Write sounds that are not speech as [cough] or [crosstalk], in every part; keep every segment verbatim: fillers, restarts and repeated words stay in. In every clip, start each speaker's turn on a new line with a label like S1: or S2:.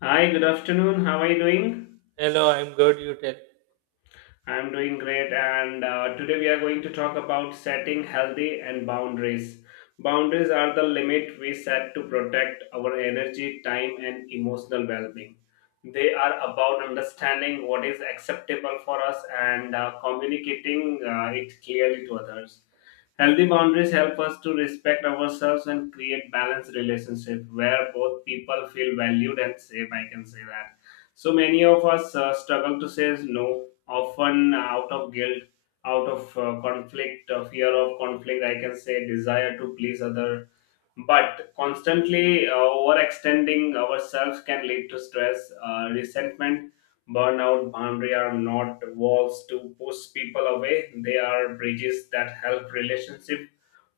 S1: Hi, good afternoon. How are you doing?
S2: Hello, I'm good. You tell.
S1: I'm doing great, and uh, today we are going to talk about setting healthy and boundaries. Boundaries are the limit we set to protect our energy, time, and emotional well being. They are about understanding what is acceptable for us and uh, communicating uh, it clearly to others. Healthy boundaries help us to respect ourselves and create balanced relationship where both people feel valued and safe. I can say that. So many of us uh, struggle to say no, often out of guilt, out of uh, conflict, uh, fear of conflict, I can say, desire to please other, but constantly uh, overextending ourselves can lead to stress, uh, resentment, burnout. Boundary are not walls to push people away, they are bridges that help relationship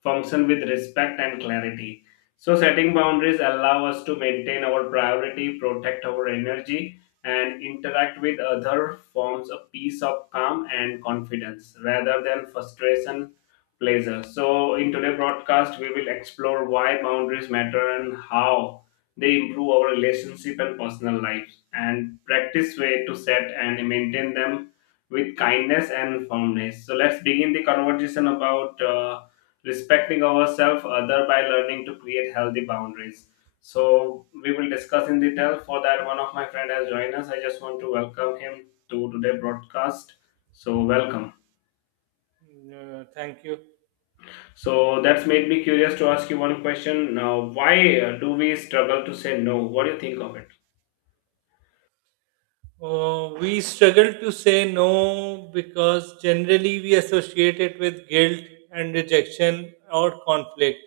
S1: function with respect and clarity. So setting boundaries allow us to maintain our priority, protect our energy, and interact with other forms a peace of calm and confidence rather than frustration, pleasure. So in today's broadcast we will explore why boundaries matter and how they improve our relationship and personal lives, and practice way to set and maintain them with kindness and firmness. So let's begin the conversation about uh, respecting ourselves other by learning to create healthy boundaries. So we will discuss in detail. For that, one of my friend has joined us. I just want to welcome him to today broadcast. So welcome.
S2: Mm, Uh, thank you.
S1: So that's made me curious to ask you one question. Now, why uh, do we struggle to say no? What do you think of it?
S2: Uh, we struggle to say no because generally we associate it with guilt and rejection or conflict.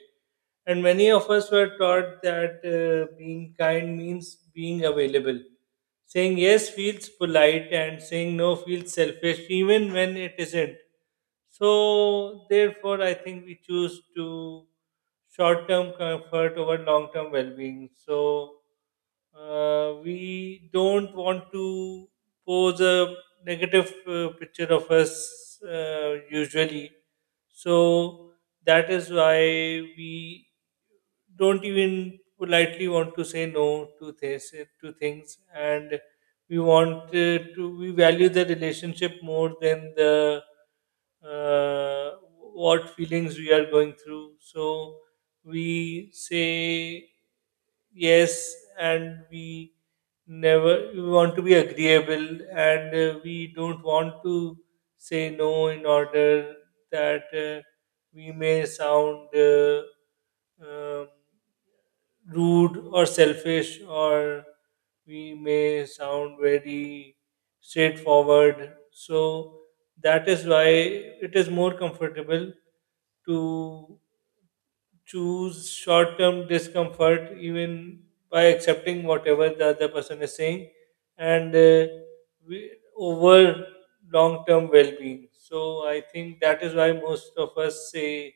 S2: And many of us were taught that uh, being kind means being available. Saying yes feels polite and saying no feels selfish, even when it isn't. So, therefore, I think we choose to short term comfort over long term well being. So, uh, we don't want to pose a negative uh, picture of us, uh, usually. So that is why we don't even politely want to say no to this to things, and we want uh, to we value the relationship more than the uh, what feelings we are going through, so we say yes, and we never we want to be agreeable, and uh, we don't want to say no in order that uh, we may sound uh, um, rude or selfish, or we may sound very straightforward. So that is why it is more comfortable to choose short term discomfort, even by accepting whatever the other person is saying, and uh, we, over long term well being. So I think that is why most of us say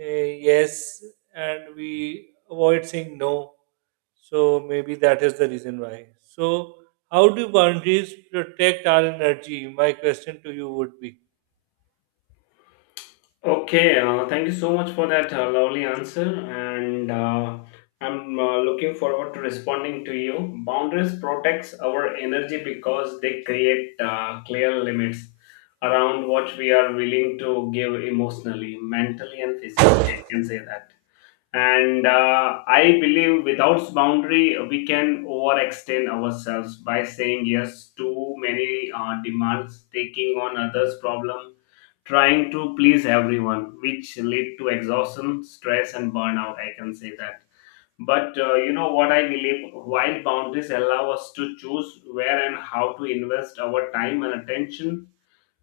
S2: uh, yes, and we avoid saying no. So maybe that is the reason why. So, how do boundaries protect our energy? My question to you would be.
S1: Okay, uh, thank you so much for that uh, lovely answer, and uh, I'm uh, looking forward to responding to you. Boundaries protects our energy because they create uh, clear limits around what we are willing to give emotionally, mentally, and physically. [laughs] I can say that. And uh, I believe without boundary, we can overextend ourselves by saying yes to many uh, demands, taking on others' problem, trying to please everyone, which lead to exhaustion, stress, and burnout. I can say that. But uh, you know what I believe? While boundaries allow us to choose where and how to invest our time and attention,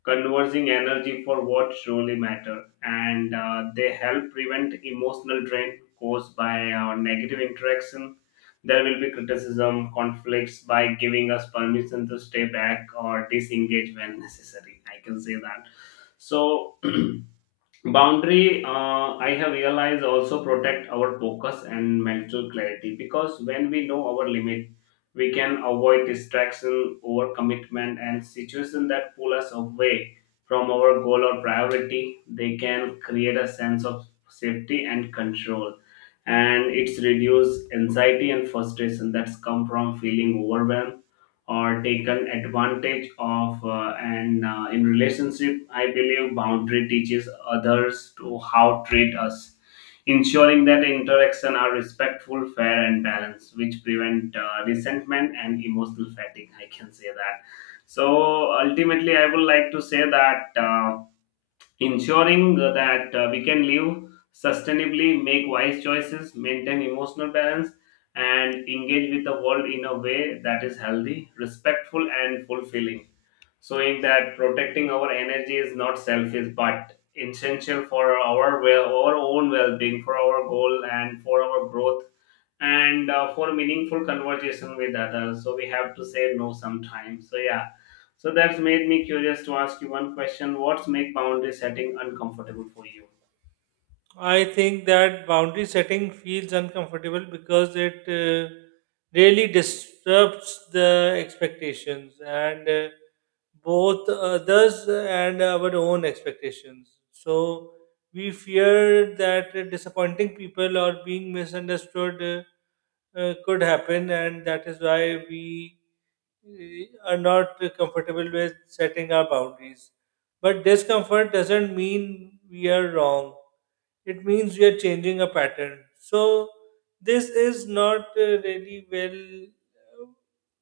S1: conversing energy for what truly matter, and uh, they help prevent emotional drain caused by uh, negative interaction, there will be criticism conflicts, by giving us permission to stay back or disengage when necessary. I can say that. So [clears throat] boundary, uh, I have realized, also protect our focus and mental clarity because when we know our limit we can avoid distraction, overcommitment, and situation that pull us away from our goal or priority. They can create a sense of safety and control, and it's reduce anxiety and frustration that's come from feeling overwhelmed or taken advantage of, uh, and uh, in relationship I believe boundary teaches others to how treat us, ensuring that interaction are respectful, fair and balanced, which prevent uh, resentment and emotional fatigue. I can say that. So ultimately I would like to say that, uh, ensuring that uh, we can live sustainably, make wise choices, maintain emotional balance, and engage with the world in a way that is healthy, respectful, and fulfilling. Showing that protecting our energy is not selfish but essential for our well, our own well-being, for our goal, and for our growth, and uh, for meaningful conversation with others. So we have to say no sometimes. So yeah. So that's made me curious to ask you one question. What's make boundary setting uncomfortable for you?
S2: I think that boundary setting feels uncomfortable because it uh, really disrupts the expectations, and uh, both others and our own expectations. So we fear that uh, disappointing people or being misunderstood uh, uh, could happen, and that is why we uh, are not comfortable with setting our boundaries. But discomfort doesn't mean we are wrong. It means we are changing a pattern. So this is not uh, really well uh,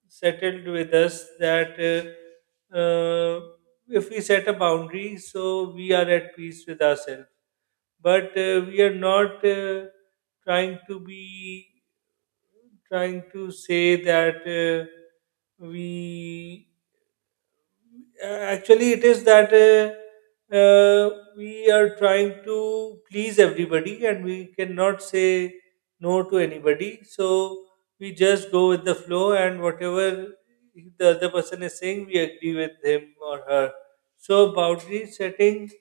S2: settled with us that, uh, uh, if we set a boundary, so we are at peace with ourselves. But uh, we are not uh, trying to be trying to say that uh, we uh, actually, it is that uh, uh, we are trying to please everybody, and we cannot say no to anybody. So we just go with the flow, and whatever the other person is saying, we agree with him or her. So boundary setting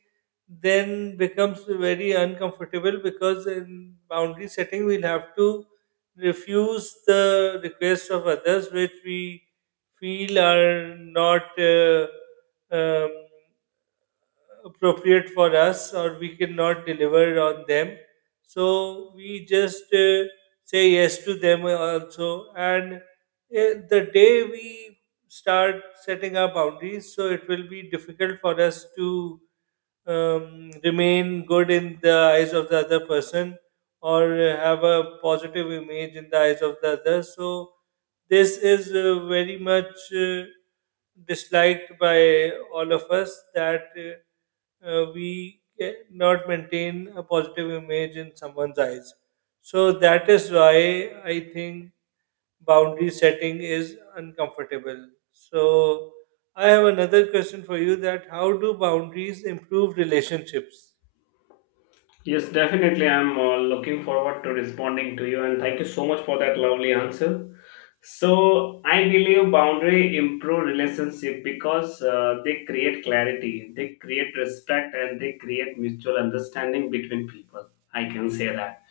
S2: then becomes very uncomfortable, because in boundary setting we'll have to refuse the requests of others which we feel are not Uh, um, appropriate for us, or we cannot deliver on them. So we just uh, say yes to them also. And uh, the day we start setting our boundaries, so it will be difficult for us to um, remain good in the eyes of the other person, or have a positive image in the eyes of the other. So this is uh, very much uh, disliked by all of us, that uh, uh, we cannot maintain a positive image in someone's eyes. So that is why I think boundary setting is uncomfortable. So I have another question for you: that how do boundaries improve relationships?
S1: Yes, definitely. I'm uh, looking forward to responding to you, and thank you so much for that lovely answer. So I believe boundary improve relationship because uh, they create clarity, they create respect, and they create mutual understanding between people. I can say that.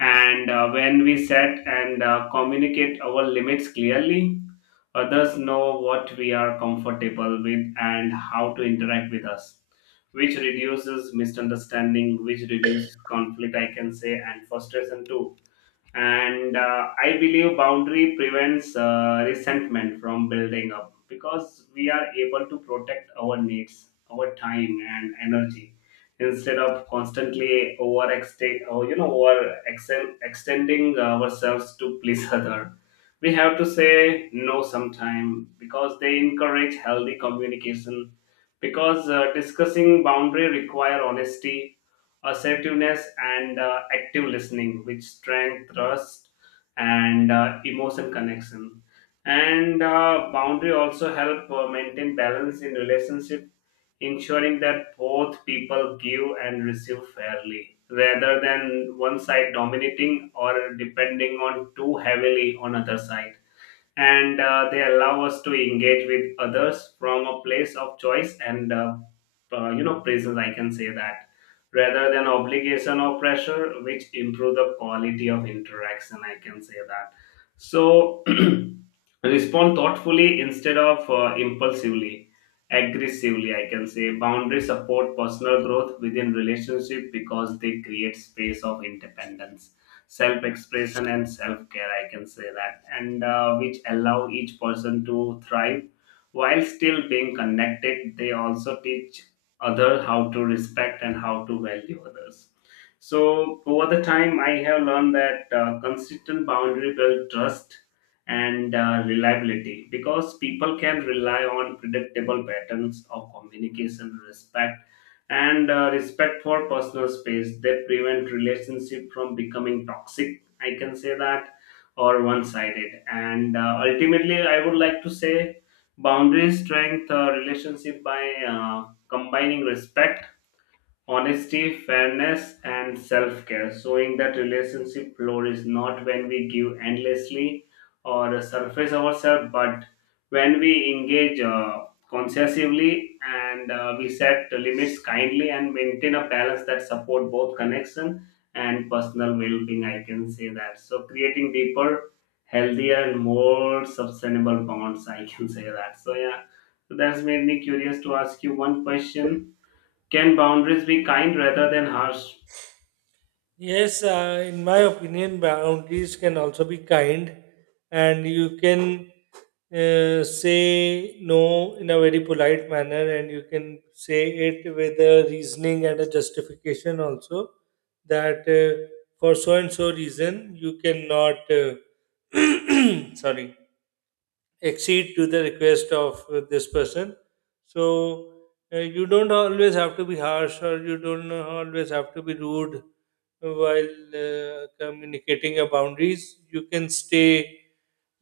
S1: And uh, when we set and uh, communicate our limits clearly, others know what we are comfortable with and how to interact with us, which reduces misunderstanding, which reduces conflict, I can say, and frustration too, and uh, I believe boundary prevents uh, resentment from building up because we are able to protect our needs, our time and energy, instead of constantly overextend or you know over extending ourselves to please [laughs] other. We have to say no sometime because they encourage healthy communication, because uh, discussing boundary require honesty, assertiveness and uh, active listening, which strength trust and uh, emotion connection, and uh, boundary also help uh, maintain balance in relationship, ensuring that both people give and receive fairly rather than one side dominating or depending on too heavily on other side, and uh, they allow us to engage with others from a place of choice and uh, uh, you know presence, I can say that, rather than obligation or pressure, which improve the quality of interaction. I can say that. So [clears throat] respond thoughtfully instead of uh, impulsively, aggressively, I can say. Boundaries support personal growth within relationship because they create space of independence, self expression and self care, I can say that, and uh, which allow each person to thrive while still being connected. They also teach other how to respect and how to value others. So over the time I have learned that uh, consistent boundary build trust and uh, reliability, because people can rely on predictable patterns of communication, respect, and uh, respect for personal space. They prevent relationship from becoming toxic, I can say that, or one-sided, and uh, ultimately I would like to say boundaries strength uh, relationship by uh, combining respect, honesty, fairness, and self care, showing that relationship flourish not when we give endlessly or surface ourselves, but when we engage uh, consciously, and uh, we set the limits kindly and maintain a balance that support both connection and personal well-being. I can say that. So creating deeper, healthier and more sustainable bonds, I can say that. So yeah. So that's made me curious to ask you one question: can boundaries be kind rather than harsh?
S2: Yes, uh, in my opinion, boundaries can also be kind, and you can uh, say no in a very polite manner, and you can say it with a reasoning and a justification also, that uh, for so and so reason you cannot, Uh, [clears throat] sorry, accede to the request of uh, this person. So uh, you don't always have to be harsh, or you don't always have to be rude while uh, communicating your boundaries. You can stay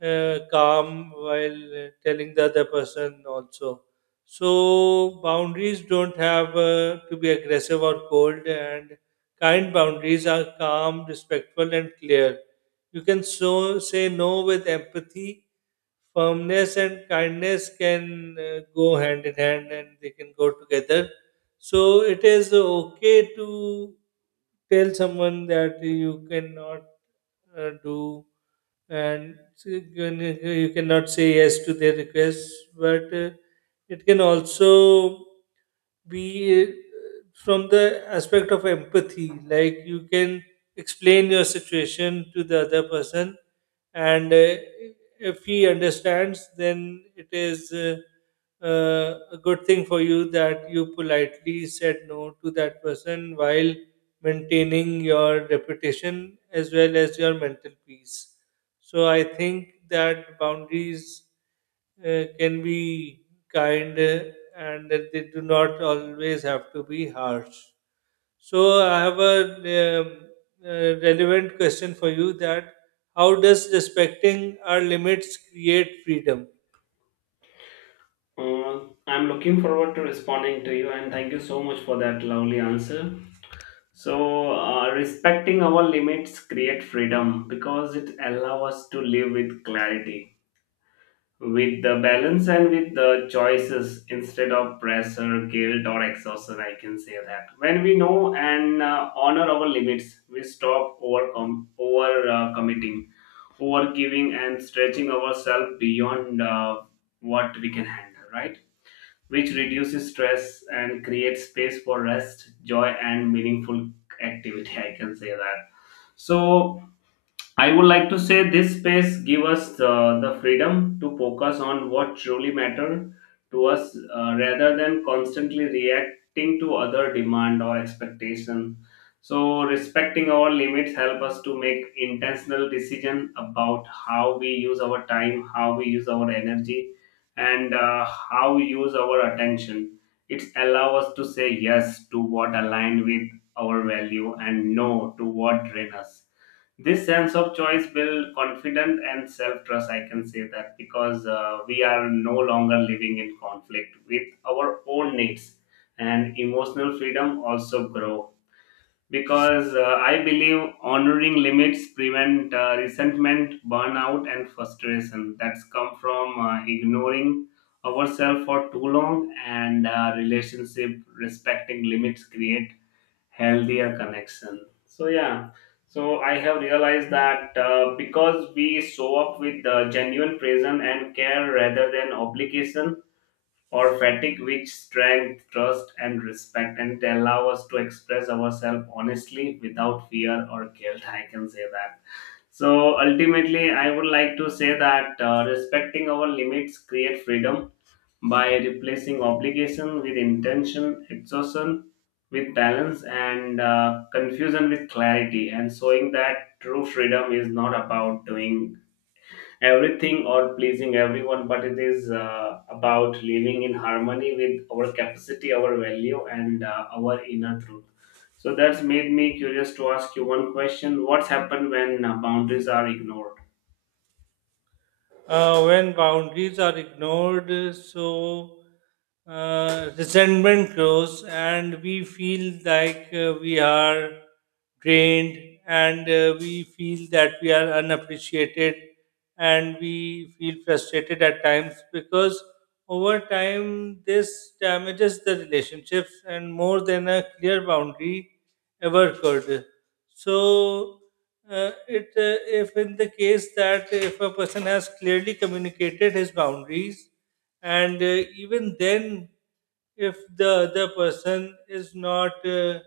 S2: uh, calm while uh, telling the other person also. So boundaries don't have uh, to be aggressive or cold, and kind boundaries are calm, respectful, and clear. You can so say no with empathy, firmness, and kindness can uh, go hand in hand, and they can go together. So it is okay to tell someone that you cannot uh, do, and so you can- you cannot say yes to their requests, but uh, it can also be, uh, from the aspect of empathy, like you can explain your situation to the other person, and uh, if he understands, then it is uh, uh, a good thing for you that you politely said no to that person while maintaining your reputation as well as your mental peace. So I think that boundaries uh, can be kind, uh, and that they do not always have to be harsh. So I have a um, uh, relevant question for you: that how does respecting our limits create freedom?
S1: Uh, I'm looking forward to responding to you, and thank you so much for that lovely answer. So, uh, respecting our limits create freedom because it allows us to live with clarity, with the balance and with the choices instead of pressure, guilt or exhaustion. I can say that. When we know and uh, honor our limits, we stop over com- over uh, committing, over giving and stretching ourselves beyond uh, what we can handle, right, which reduces stress and creates space for rest, joy and meaningful activity. I can say that. So I would like to say this space give us uh, the freedom to focus on what truly matter to us, uh, rather than constantly reacting to other demand or expectation. So respecting our limits help us to make intentional decision about how we use our time, how we use our energy, and uh, how we use our attention. It allow us to say yes to what align with our value and no to what drain us. This sense of choice build confidence and self-trust, I can say that, because uh, we are no longer living in conflict with our own needs, and emotional freedom also grow because uh, I believe honoring limits prevent uh, resentment, burnout and frustration that's come from uh, ignoring ourselves for too long, and uh, relationship, respecting limits create healthier connection. So yeah. So I have realized that uh, because we show up with the genuine presence and care rather than obligation or fatigue, which strength trust and respect, and they allow us to express ourselves honestly without fear or guilt. I can say that. So ultimately I would like to say that uh, respecting our limits create freedom by replacing obligation with intention, exhaustion with balance, and uh, confusion with clarity, and showing that true freedom is not about doing everything or pleasing everyone, but it is uh, about living in harmony with our capacity, our value, and uh, our inner truth. So that's made me curious to ask you one question: what's happened when uh, boundaries are ignored?
S2: Uh, when boundaries are ignored, uh, so uh, resentment grows, and we feel like uh, we are drained, and uh, we feel that we are unappreciated, and we feel frustrated at times, because over time this damages the relationships and more than a clear boundary ever could. So uh, it uh, if, in the case that if a person has clearly communicated his boundaries, and uh, even then, if the other person is not uh,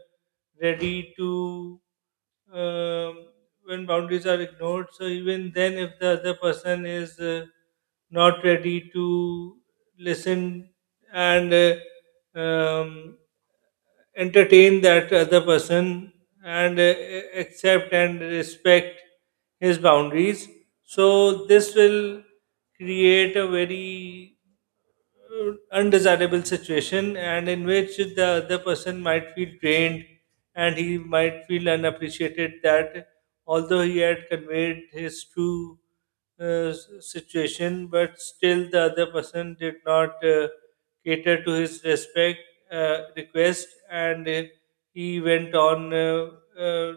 S2: ready to um, when boundaries are ignored, so even then if the other person is uh, not ready to listen, and uh, um, entertain that other person, and uh, accept and respect his boundaries. So this will create a very uh, undesirable situation, and in which the other person might feel drained, and he might feel unappreciated, that although he had conveyed his true uh, s- situation, but still the other person did not uh, cater to his respect, uh, request, and uh, he went on uh, uh,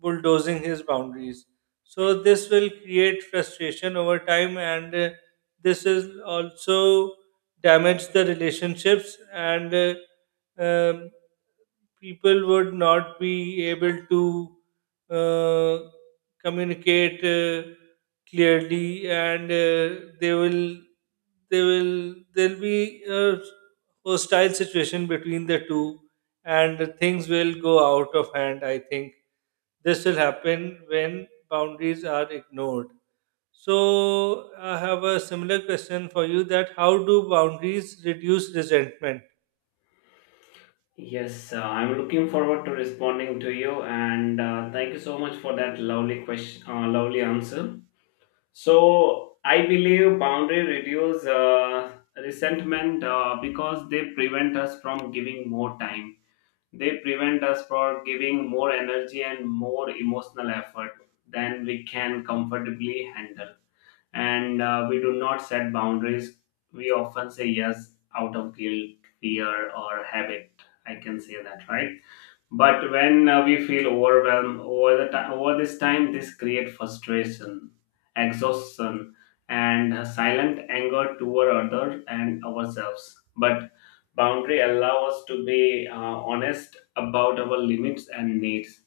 S2: bulldozing his boundaries. So this will create frustration over time, and uh, this is also damage the relationships, and uh, um, people would not be able to uh, communicate uh, clearly, and uh, they will they will there'll be a hostile situation between the two, and things will go out of hand. I think this will happen when boundaries are ignored. So I have a similar question for you: that how do boundaries reduce resentment?
S1: Yes, uh, I'm looking forward to responding to you, and uh, thank you so much for that lovely question, uh, lovely answer. So I believe boundary reduce uh, resentment uh, because they prevent us from giving more time. They prevent us from giving more energy and more emotional effort than we can comfortably handle, and uh, we do not set boundaries. We often say yes out of guilt, fear, or habit. I can say that, right? But when uh, we feel overwhelmed over the time, over this time, this create frustration, exhaustion, and a silent anger toward others and ourselves. But boundary allow us to be uh, honest about our limits and needs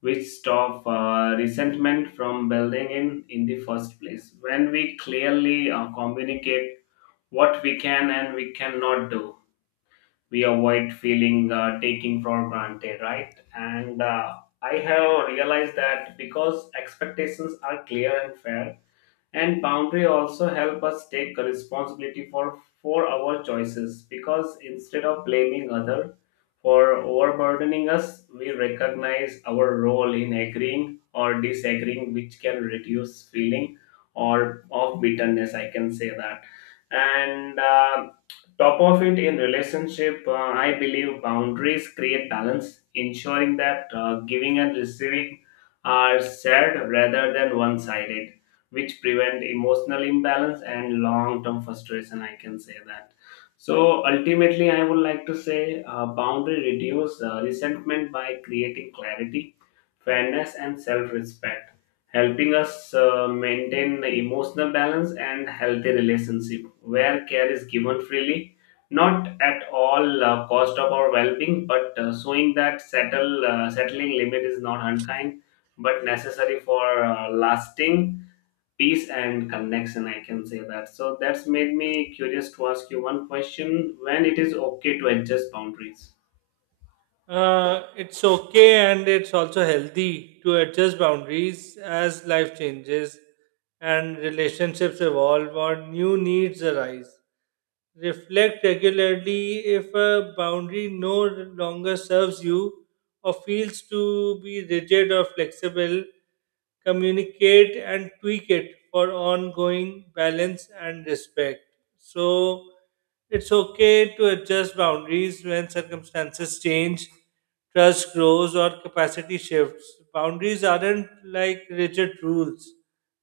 S1: which stop uh, resentment from building in in the first place. When we clearly uh, communicate what we can and we cannot do, we avoid feeling uh, taking for granted, right? And uh, I have realized that because expectations are clear and fair. And boundary also help us take responsibility for for our choices, because instead of blaming other for overburdening us, we recognize our role in agreeing or disagreeing, which can reduce feeling or of bitterness, I can say that. And uh, Top of it, in relationship, uh, I believe boundaries create balance, ensuring that uh, giving and receiving are shared rather than one sided, which prevent emotional imbalance and long term frustration, I can say that. So ultimately, I would like to say uh, boundary reduce uh, resentment by creating clarity, fairness and self respect, helping us uh, maintain the emotional balance and healthy relationship where care is given freely, not at all uh, cost of our well-being, but uh, showing that settle uh, settling limit is not unkind but necessary for uh, lasting peace and connection, I can say that. So that's made me curious to ask you one question: when it is okay to adjust boundaries?
S2: Uh, it's okay, and it's also healthy to adjust boundaries as life changes and relationships evolve or new needs arise. Reflect regularly if a boundary no longer serves you or feels to be rigid or flexible. Communicate and tweak it for ongoing balance and respect. So, it's okay to adjust boundaries when circumstances change, trust grows, or capacity shifts. Boundaries aren't like rigid rules,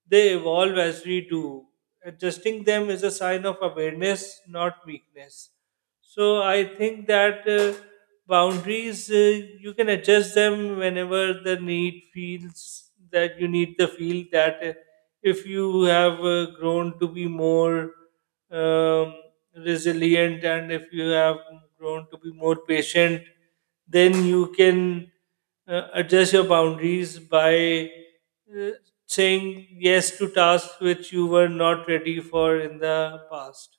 S2: they evolve as we do. Adjusting them is a sign of awareness, not weakness. So I think that uh, boundaries uh, you can adjust them whenever the need feels that you need the feel that uh, if you have uh, grown to be more um, resilient, and if you have grown to be more patient, then you can uh, adjust your boundaries by uh, saying yes to tasks which you were not ready for in the past.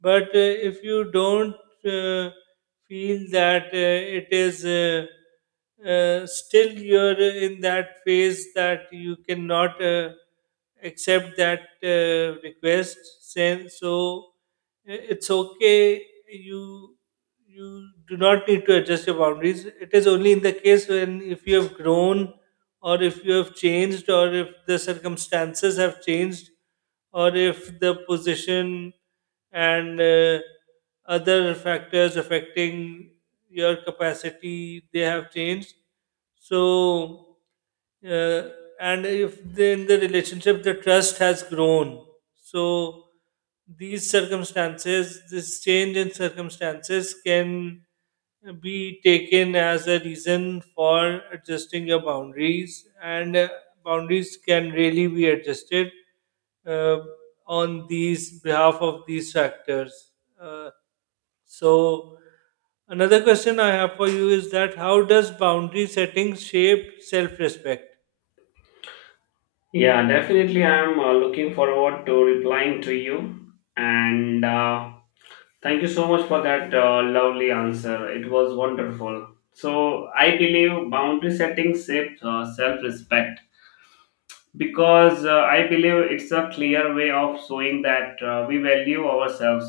S2: But uh, if you don't uh, feel that, uh, it is uh, uh, still you're in that phase, that you cannot uh, accept that uh, request, then so i- it's okay. You you do not need to adjust your boundaries. It is only in the case when, if you have grown, or if you have changed, or if the circumstances have changed, or if the position and uh, other factors affecting your capacity, they have changed. So, uh, and if the, in the relationship the trust has grown, so these circumstances, this change in circumstances can be taken as a reason for adjusting your boundaries, and uh, boundaries can really be adjusted uh, on these behalf of these factors. Uh, so, another question I have for you is: that how does boundary setting shape self respect?
S1: Yeah, definitely, I'm uh, looking forward to replying to you. And uh, Thank you so much for that uh, lovely answer, it was wonderful. So I believe boundary setting shapes uh, self-respect because uh, I believe it's a clear way of showing that uh, we value ourselves,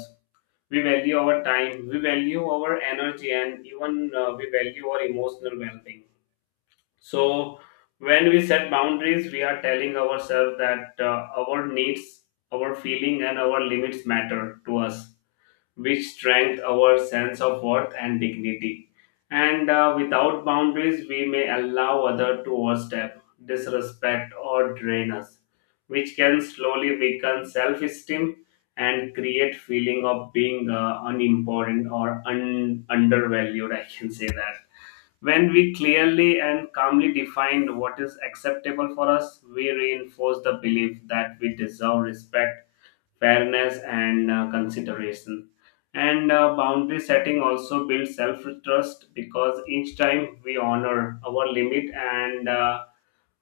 S1: we value our time, we value our energy, and even uh, we value our emotional well-being. So when we set boundaries, we are telling ourselves that uh, our needs, our feeling and our limits matter to us, which strengthen our sense of worth and dignity. And uh, without boundaries, we may allow others to overstep, disrespect, or drain us, which can slowly weaken self-esteem and create feeling of being uh, unimportant or un- undervalued. I can say that. When we clearly and calmly define what is acceptable for us, we reinforce the belief that we deserve respect, fairness and uh, consideration. And uh, boundary setting also builds self trust, because each time we honor our limit and uh,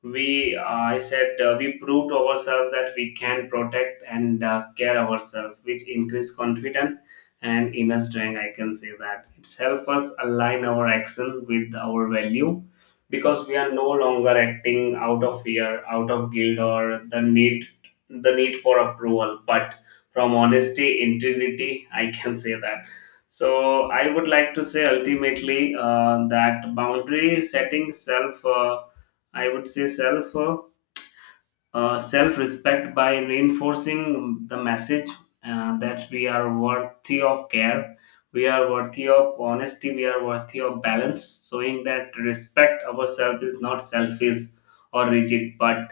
S1: we uh, I said uh, we proved to ourselves that we can protect and uh, care ourselves, which increase confidence and inner strength, I can say that. It's help us align our action with our value because we are no longer acting out of fear, out of guilt, or the need the need for approval, but from honesty, integrity, I can say that. So I would like to say ultimately uh, that boundary setting self uh, I would say self uh, uh, self respect by reinforcing the message uh, that we are worthy of care, we are worthy of honesty, we are worthy of balance, showing that respect ourselves is not selfish or rigid, but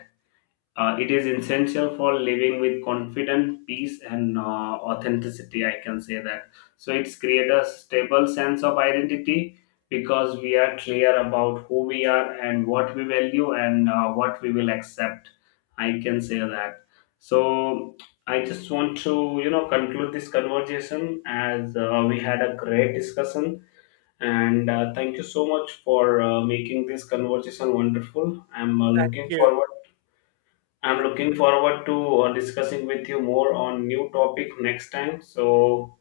S1: uh, it is essential for living with confidence, peace, and uh, authenticity. I can say that. So it's create a stable sense of identity because we are clear about who we are and what we value and uh, what we will accept. I can say that. So I just want to you know conclude this conversation, as uh, we had a great discussion, and uh, thank you so much for uh, making this conversation wonderful. I'm uh,
S2: Thank
S1: looking
S2: you.
S1: forward I'm
S2: Thank,
S1: looking forward to uh, discussing with you more on new topic next time. So,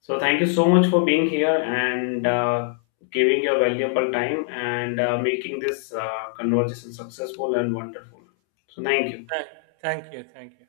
S1: so thank you so much for being here, and uh, giving your valuable time and uh, making this uh, conversation successful and wonderful. So, thank you.
S2: thank, thank you. Thank you.